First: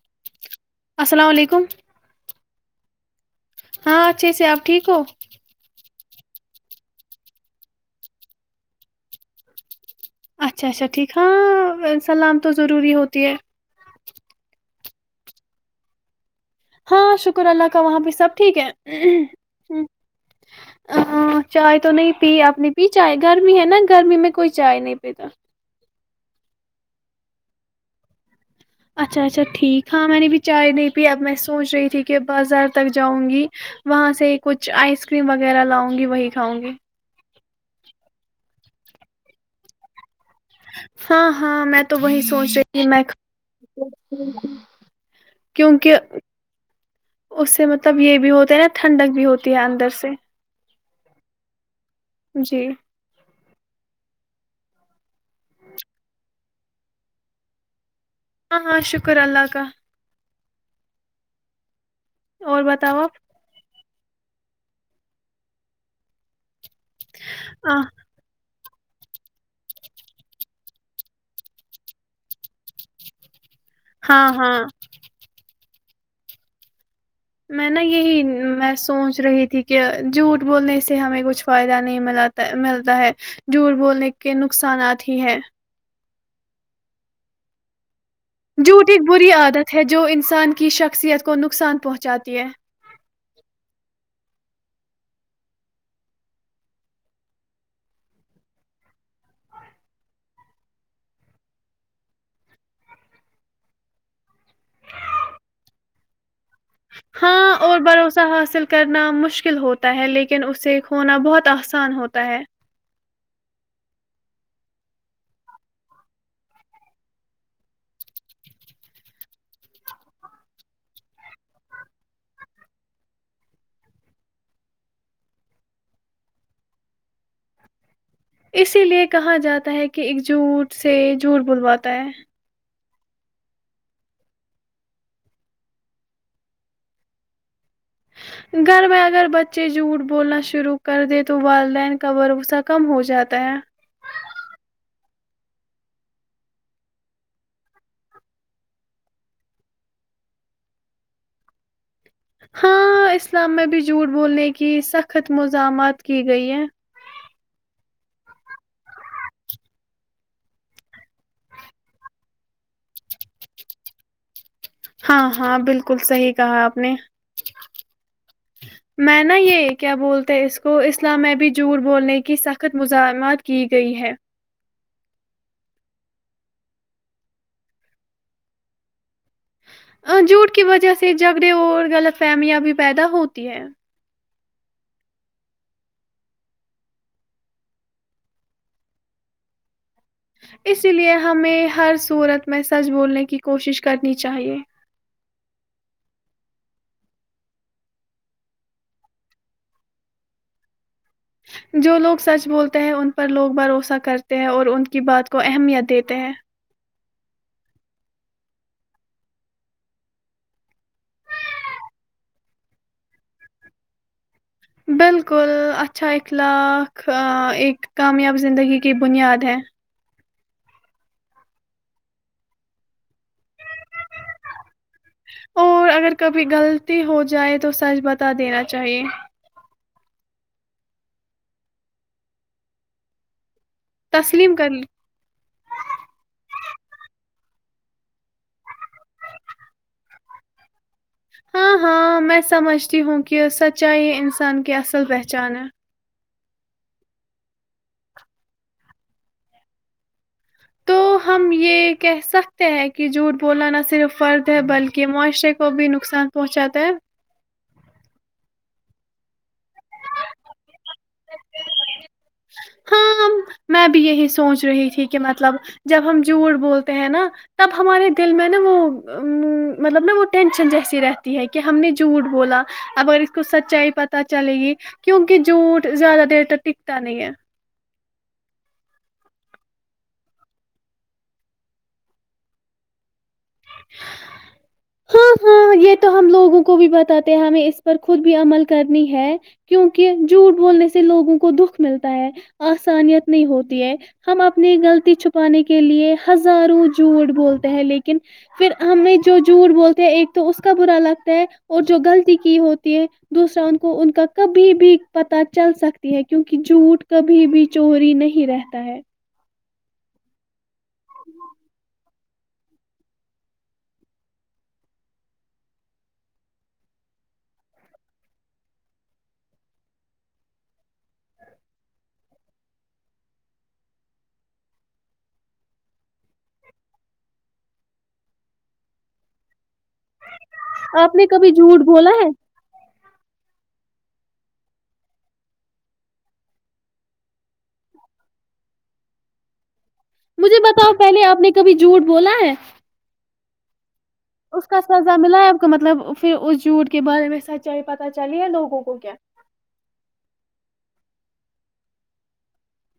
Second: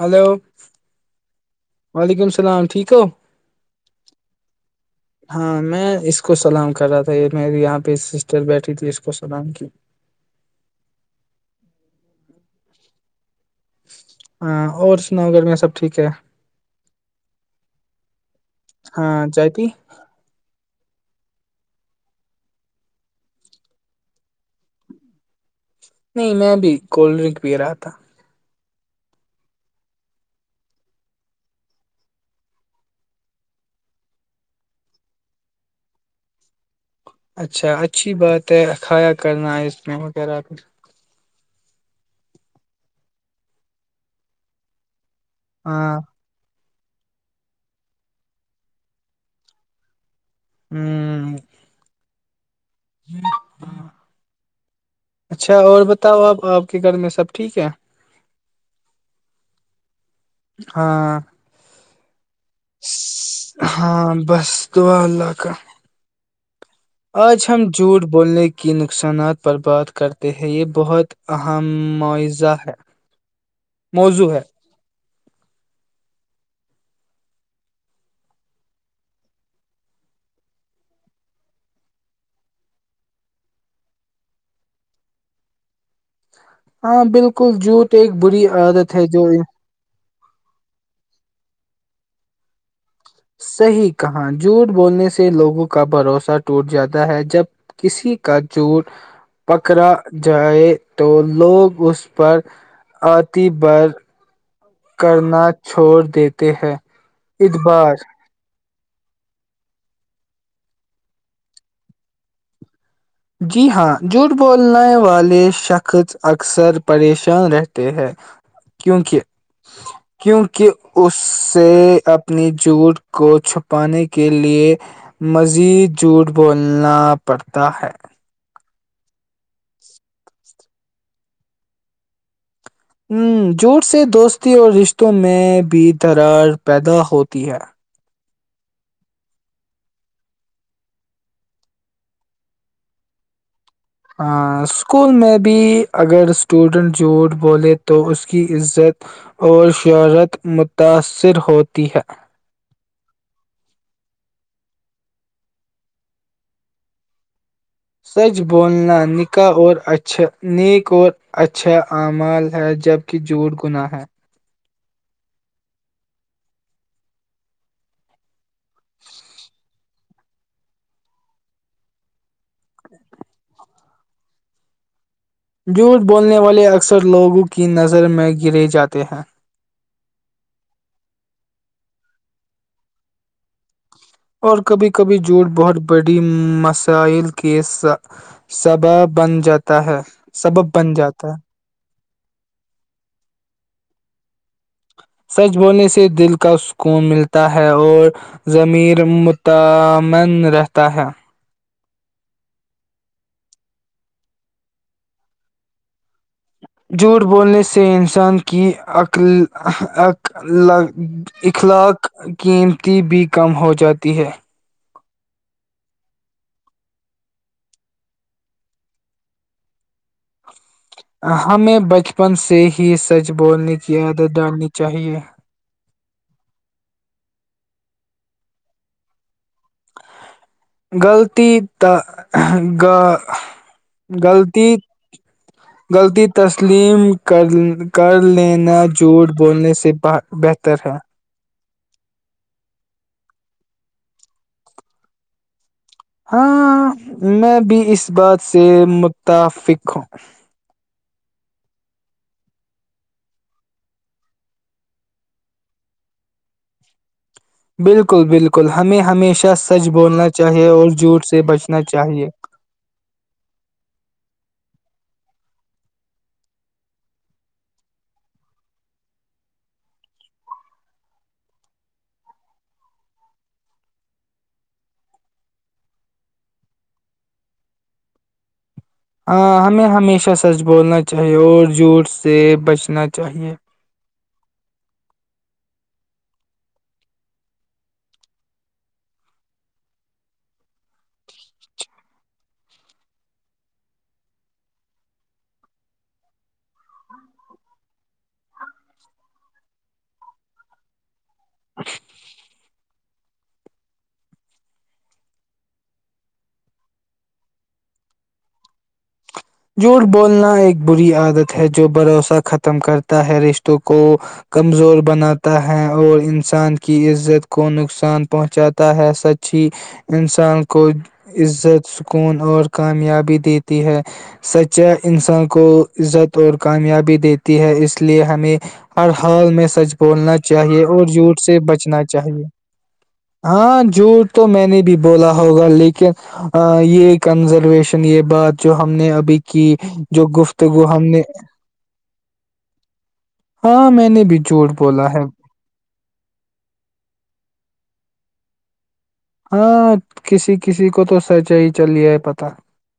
hello السلام علیکم وعلیکم السلام ٹھیک ہو ہاں اچھے سے آپ ٹھیک ہو ہاں میں اس کو سلام کر رہا تھا یہ میرری یہاں پہ سسٹر بیٹھی تھی اس کو سلام کی اچھا اچھا ٹھیک ہاں سلام تو ضروری ہوتی ہے ہاں اور سناؤ گرمیا سب ٹھیک ہے ہاں شکر اللہ کا وہاں پہ سب ٹھیک ہے ہاں چائے پی ہاہ چائے تو نہیں پی اپنی پی چائے گرمی ہے نا گرمی میں کوئی چائے نہیں پیتا نہیں میں بھی کولڈ ڈرنک پی رہا تھا اچھا اچھا ٹھیک ہاں میں نے بھی چائے نہیں پی اب میں سوچ رہی تھی کہ بازار تک جاؤں گی وہاں سے کچھ آئس کریم وغیرہ لاؤں گی وہی کھاؤں گی اچھا اچھی بات ہے ا کھایا کرنا ہے اس میں [unintelligible] ہاں ہاں میں تو وہی سوچ رہی تھی میں کیونکہ ہاں اس سے مطلب یہ بھی ہوتا ہے نا ٹھنڈک بھی ہوتی ہے اندر سے ہوں جی ہم ہم اچھا اور بتاؤ آپ آپ کے گھر میں سب ٹھیک ہے ہاں ہاں شکر اللہ کا ہاں اور بتاؤ آپ ہاں بس توا اللہ کا آج ہم آ، جھوٹ بولنے کے کے نقصانات پر بات کرتے ہیں یہ بہت اہم معوضہ ہے ہاں موضوع ہے ہاں میں نا یہی میں سوچ رہی تھی کہ جھوٹ بولنے سے ہمیں کچھ فائدہ نہیں م ملتا ہے جھوٹ بولنے کے نقصانات ہی ہیں ہاں بالکل جوت جھوٹ ایک بری عادت ہے جو انسان کی شخصیت کو نقصان پہنچاتی ہے صحیح کہاں جھوٹ بولنے سے لوگوں کا بھروسہ ٹوٹ جاتا ہے جب کسی کا جوٹ پکڑا جائے تو لوگ اس پر آتی بر کرنا چھوڑ دیتا ہاں اور بھروسہ حاصل کرنا مشکل ہوتا ہے لیکن اسے کھونا بہت آسان ہوتا ہے جی ہاں جھوٹ بولنے والے شخص اکثر پریشان رہتے ہیں کیونکہ کیونکہ اس سے اپنی جھوٹ کو چھپانے کے لیے مزید جھوٹ بولنا پڑتا ہے اسی لیے کہا جاتا ہے کہ ایک جھوٹ سے جھوٹ بلواتا ہے ہ جوٹ سے دوستی اور رشتوں میں بھی درار پیدا ہوتی ہے گھر میں اگر بچے جھوٹ بولنا شروع کر دے تو والدین کا بھروسہ کم ہو جاتا ہے ہ اسکول میں بھی اگر اسٹوڈنٹ جھوٹ بولے تو اس کی عزت اور شہرت متاثر ہوتی ہے ہاں اسلام میں بھی جھوٹ بولنے کی سخت مزامات کی گئی ہے سچ بولنا نکاح اور نیک اور اچھا اعمال ہے جبکہ جھوٹ گنااہ ہے ہاں ہاں بالکل صحیح کہا آپ نے میں نا یہ کیا بولتے ہیں اس کو اسلام میں بھی جڑ بولنے کی سخت مزاحمت کی گئی ہے جھوٹ بولنے والے اکثر لوگوں کی نظر میں گرے جاتے ہیں جھوٹ کی وجہ سے جھگڑے اور غلط فہمیاں بھی پیدا ہوتی ہے اور کبھی کبھی جھوٹ بہت بڑی مسائل کے سبا بن جاتا ہے سبب اس بن لیے جاتا ہے ہمیں ہر صورت میں سچ بولنے کی کوشش کرنی چاہیے سچ بولنے سے دل کا سکون ملتا ہے اور ضمیر متن رہتا ہے جو لوگ سچ بولتے ہیں ان پر لوگ بھروسہ کرتے ہیں اور ان کی بات کو اہمیت دیتے ہیں جھوٹ بولنے سے انسان کی اخلاق قیمتی بھی کم ہو جاتی ہے بالکل اچھا اخلاق ایک کامیاب زندگی کی بنیاد ہے ہمیں بچپن سے ہی سچ بولنے کی عادت ڈالنی چاہیے اور اگر کبھی غلطی ہو جائے تو سچ بات بتا دینا چاہیے غلطی ت گ [unintelligible] تسلیم غلطی کر لی غلطی تسلیم کر کر لینا جھوٹ بولنے سے بہتر ہے ہاں ہاں میں سمجھتی ہوں کہ سچائی یہ انسان کی اصل پہچان ہے ہاں میں بھی اس بات سے متفق ہوں تو ہم یہ کہہ سکتے ہیں کہ جھوٹ بولنا نہ صرف فرد ہے بلکہ معاشرے کو بھی نقصان پہنچاتا ہے بالکل بالکل ہمیں ہمیشہ سچ بولنا چاہیے اور جھوٹ سے بچنا چاہے ہاں میں بھی یہی سوچ رہی تھی کہ مطلب جب ہم جھوٹ بولتے ہیں نا تب ہمارے دل میں نا وہ مطلب نا وہ ٹینشن جیسی رہتی ہے کہ ہم نے جھوٹ بولا اگر اس کو سچائی پت چلے گی کیونکہ جھوٹ زیادہ دیر تک تا نہیں ہے ہاں ہمیں ہمیشہ سچ بولنا چاہیے اور جھوٹ سے بچنا چاہیے ہاں ہاں یہ تو ہم لوگوں کو بھی بتاتے ہیں ہمیں اس پر خود بھی عمل کرنی ہے کیونکہ جھوٹ بولنے سے لوگوں کو دکھ ملتا ہے آسانیت نہیں ہوتی ہے ہم اپنی غلطی چھپانے کے لیے ہزاروں جھوٹ بولتے ہیں لیکن ن پھر ہمیں جو جوٹ بولتے ہیں ایک تو اس کا برا لگ اور جو غلطی کی ہوتی ہے دوسرا ان کو ان کا کبھی بھی پت چل سکتی ہے کیونکہ جھوٹ کبھی بھی چوری نہیں رہتا ہے جوٹ بولنا ایک بری عادت ہے جو بھروسہ ختم کرتا ہے رشتوں کو کمزور بناتا ہے اور انسان کی عزت کو نقصان پہنچاتا ہے سچی انسان کو عزت سکون اور کامیابی دیتی ہے سچا انسان کو عزت اور کامیابی دیتی ہے اس لیے ہمیں ہر حال میں سچ بولنا چاہیے اور آپ نے جوٹ کبھی سے جھوٹ بچنا بولا ہے چاہیے ہاں جوٹ تو میں نے بھی بولا ہوگا لیکن یہ کنزرویشن یہ بات جو ہم نے اب بیک [unintelligible] مجھے بتاؤ پہلے آپ نے کبھی جوٹ بولا ہے ہاں میں نے بھی اس جھوٹ کا بولا سزا ملا ہے آپ کو مطلب پھر اس جوٹ کے بارے میں سچ ہے پتا چلیے لگوں کو کیا ہاں کسی کسی کو تو سچ ہی چلیا ہے پتا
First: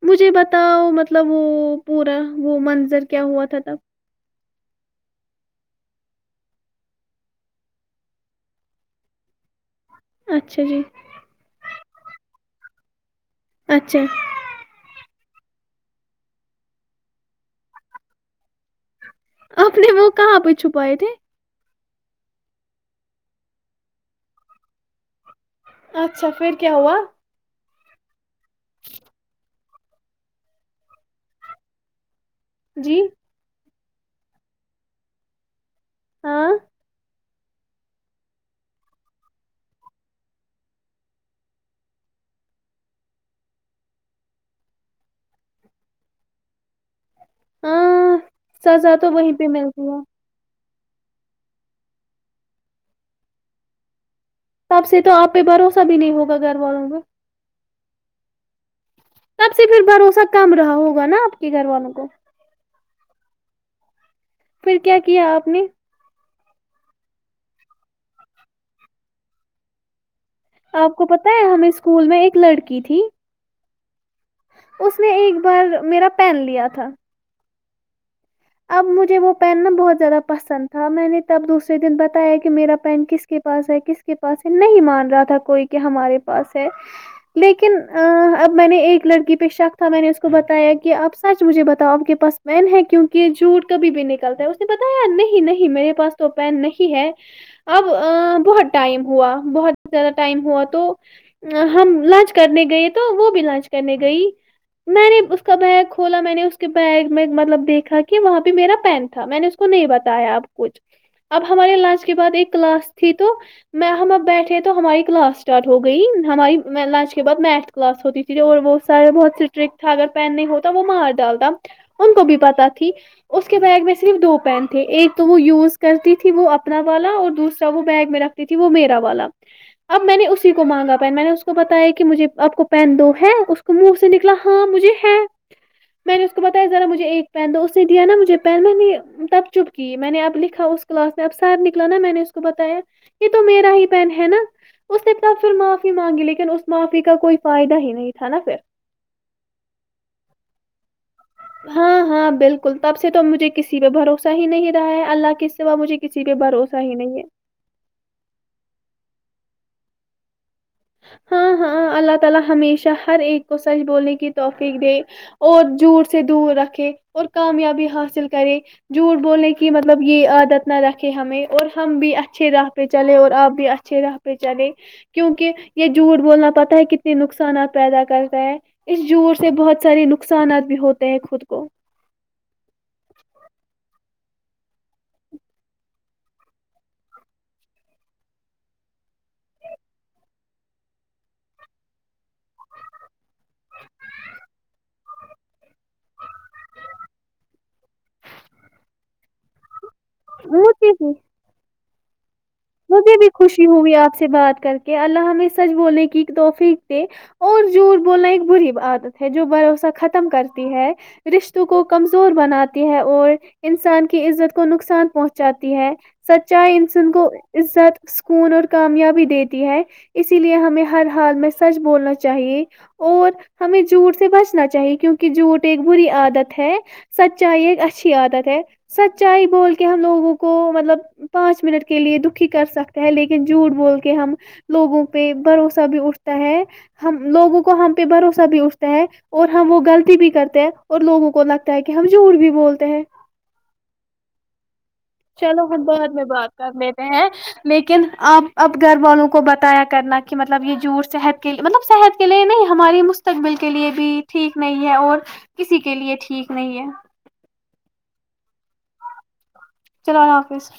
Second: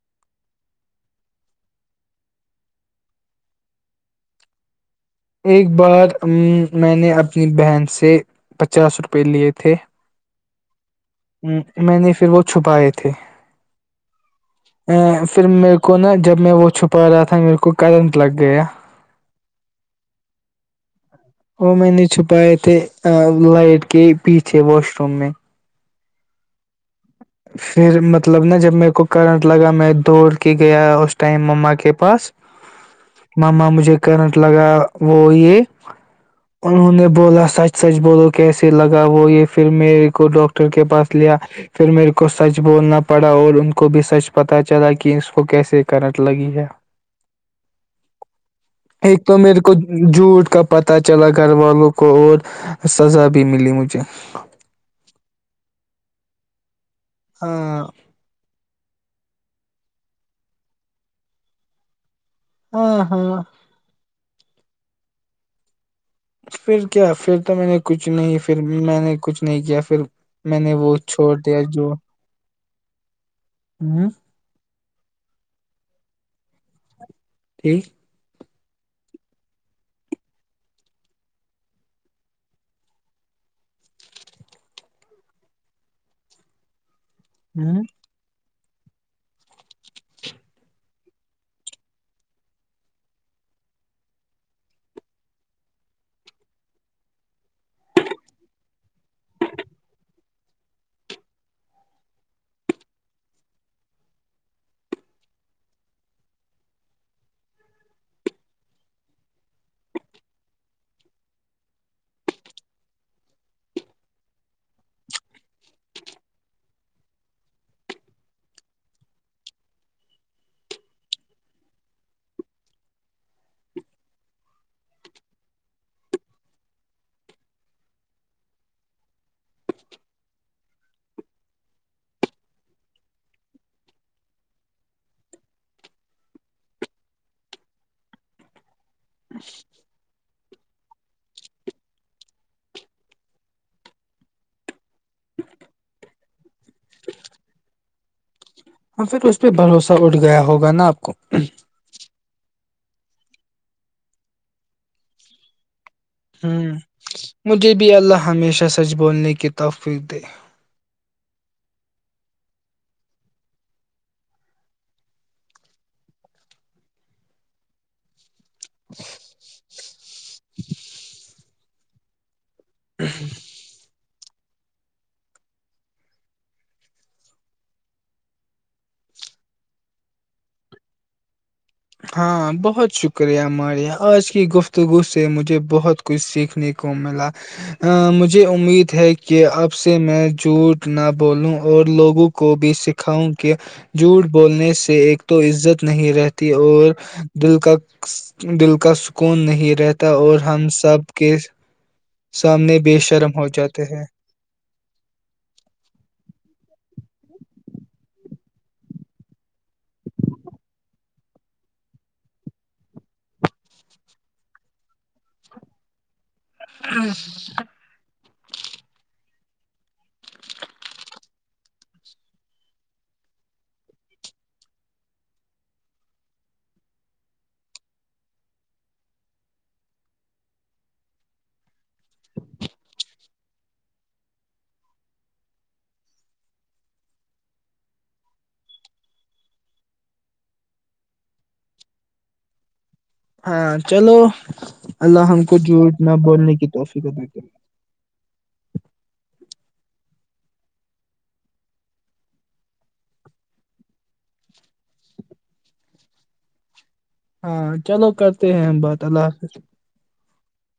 مجھے بتاؤ مطلب وہ پورا وہ منظر کیا ہوا تھا تب ایک بار میں نے اپنی بہن سے پچاس روپئے لیے تھے تھ اچھا جی میں نے پھر وہ چھپائے تھے تھے اچھا پھر میرے کو نا جب میں وہ چھپا رہا تھا میرے کو کرنٹ لگ گیا اپ نے وہ کہاں پہ چھپائے تھے وہ میں نے چھپائے تھے لائٹ کے پیچھے واش روم میں اچھا پھر کیا ہوا [unintelligible] متلب نا جب میرے کو کرنٹ لگا میں دوڑ کے گیا اس ٹائم مما کے پاس جی مما مجھے کرنٹ لگا وہ یہ ہاں انہوں نے بولا سچ سچ بولو کیسے لگا وہ یہ پھر میرے کو ڈاکٹر کے پاس لیا پھر میرے کو سچ بولنا پڑا اور ان کو بھی سچ پتہ چلا کہ اس کو کیسے کرنٹ لگی ہے ہاں سزا ایک وہیں تو پہ میرے کو ملتی ہے جوٹ کا پتہ چلا گھر والوں کو اور سزا بھی ملی مجھے ا بھی نہیں ہوگا گھر والوں کا [unintelligible] تب سے پھر بھروسہ کم رہا ہوگا نا آپ کے گھر والوں کو ہا ہا پھر کیا کیا آپ نے پھر کیا پھر تو میں نے کچھ نہیں پھر میں نے کچھ نہیں کیا پھر میں نے آپ وہ کو پت چھوڑ ہے دیا ہمیں جو اسکول میں ایک لڑکی تھی [inaudible] اس نے ایک بار میرا پین لیا تھا ٹھیک اب مجھے وہ پین نا بہت زیادہ پسند تھا میں نے تب دوسرے دن بتایا کہ میرا پین کس کے پاس ہے کس کے پاس ہے نہیں مان رہا تھا کوئی کہ ہمارے پاس ہے لیکن ہوں ا اب میں نے ایک لڑکی پہ شک تھا میں نے اس کو بتایا کہ آب سچ مجھے بتاؤ آپ کے پاس وین ہے کیوںہ کہ جھوٹ کبھی بھی نکلتا ہے اس نے بتایا ی نہیں نہیں میرے پاس تو پین نہیں ہے اب بہت ٹائم ہوا بہت زیادہ ٹائم ہوا تو ہم لانچ کرنے گئے تو وہ بھی لانچ کرنے گئی میں نے اس کا بیگ کھولا میں نے اس کے بیگ میں مطلب دیکھا کہ وہاں پہ میرا پین تھا میں نے اس کو نہیں بتایا اب کچھ اب ہمارے لنچ کے بعد ایک کلاس تھی تو میں ہم اب بیٹھے تو ہماری کلاس اسٹارٹ ہو گئی ہماری لنچ کے بعد میتھ کلاس ہوتی تھی اور وہ سار بہت اسٹرکٹ تھا اگر پین نہیں ہوتا وہ مار ڈالتا ان کو بھی پتا تھا اس کے بیگ میں صرف دو پین تھے ایک تو وہ یوز کرتی تھی وہ اپنا والا اور دوسرا وہ بیگ میں رکھتی تھی وہ میرا والا اب میں نے اسی کو مانگا پین میں نے اس کو بتایا کہ مجھے آپ کو پین دو ہے اس منہ سے نکلا ہاں مجھے ہے میں نے اس کو بتایا ذرا مجھے پین تو اس نے دیا نا مجھے پین میں نے تب چھپ کی میں نے آپ لکھ اس کلاس میں اب سر نکلا نا میں نے اس کو بتایا یہ تو میرا ہی پین ہے نا اس نے ت پھر معافی مانگی لیکن اس معافی کا کوئی فائدہ ہی نہیں تھا نا پھر ہاں پھر اس پہ بھروسہ اٹھ گیا ہوگا نا آپ کو ہاں ہاں بالکل کل تب سے تو مجھے کسی پہ بھروسہ ہی نہیں رہا ہے اللہ کے سوا مجھے کسی پہ ہوں بھروسہ ہی نہیں ہے مجھے بھی اللہ ہمیشہ سچ بولنے کی [unintelligible] [unintelligible] کریں جھوٹ بولنے کی مدد مطلب یہ عادت نہ رکھے ہمیں اور ہم بھی اچھ اچھے راہ پہ چلے اور آپ بھی اچھے راہ پہ بھیچا گے کیونکہ یہ جڑ بولنا پتتا ہے کتنے نقصانات پیدا کرتا ہے اس جڑ سے بہت سارے نقصانات بھی ہوتے ہیں خود کو ہاں بہت شکریہ ماریہ آج کی گفتگو سے مجھے بہت کچھ سیکھنے کو ملا مجھے امید ہے کہ اب سے میں جھوٹ نہ بولوں اور لوگوں کو بھی سکھاؤں کہ جھوٹ بولنے سے ایک تو عزت نہیں رہتی اور د کا دل کا سکون نہیں رہتا تو اور ہم وہ سب چیز کے سامنے بے مجھے بھی شرم ہو خوشی جاتے ہوگی ہیں آپ سے بات کر کے اللہ ہمیں سچ بولے کی ایک توحفی اور ج بولنا ایک بری عادت ہے جو بھروسہ ختم کرتی ہے رشتوں کو کمزور بناتی ہے اور انسان کی عزت کو نقصان پہنچاتی ہے سچائی ان سن کو سکون اور کامیابی دیتی ہے اسی لیے ہمیں ہر حال میں سچ بولنا چاہیے اور ہمیں جوٹ سے بچنا چاہیے کیونکہ جوٹ ایک بری عادت ہے سچائی ایک اچھی عادت ہے سچائی بول کے ہم لوگوں کو مطلب پانچ منٹ کے لیے د کر سکتا ہے لیکن جھوٹ بول کے ہم لوگوں پہ بھروسہ بھی اٹھتا ہے ہم لوگوں کو ہم پہ بھروسہ بھی اٹھتا ہے اور ہم وہ غلطی بھی کرتے ہیں اور لوگوں کو لگتا ہے کہ ہم جھوٹ بھی بولتے ہیں ہاں چلو اللہ کو چلو ہم جھوٹ بعد نہ میں بات بولنے کی کر لیتے توفیق ہیں عطا کرے لیکن آپ اب گھر والوں کو کو بتایا کرنا کہ مطلب یہ جٹ صحت کےے مطلب صحت کے لیے نہیں ہماری مستقبل کے لیے بھی ٹھیک نہیں ہے اور کسی کے لیے ٹھیک نہیں ہے ہاں چلو کرتے ہیں ہم بات اللہ حافظ چلانا آفس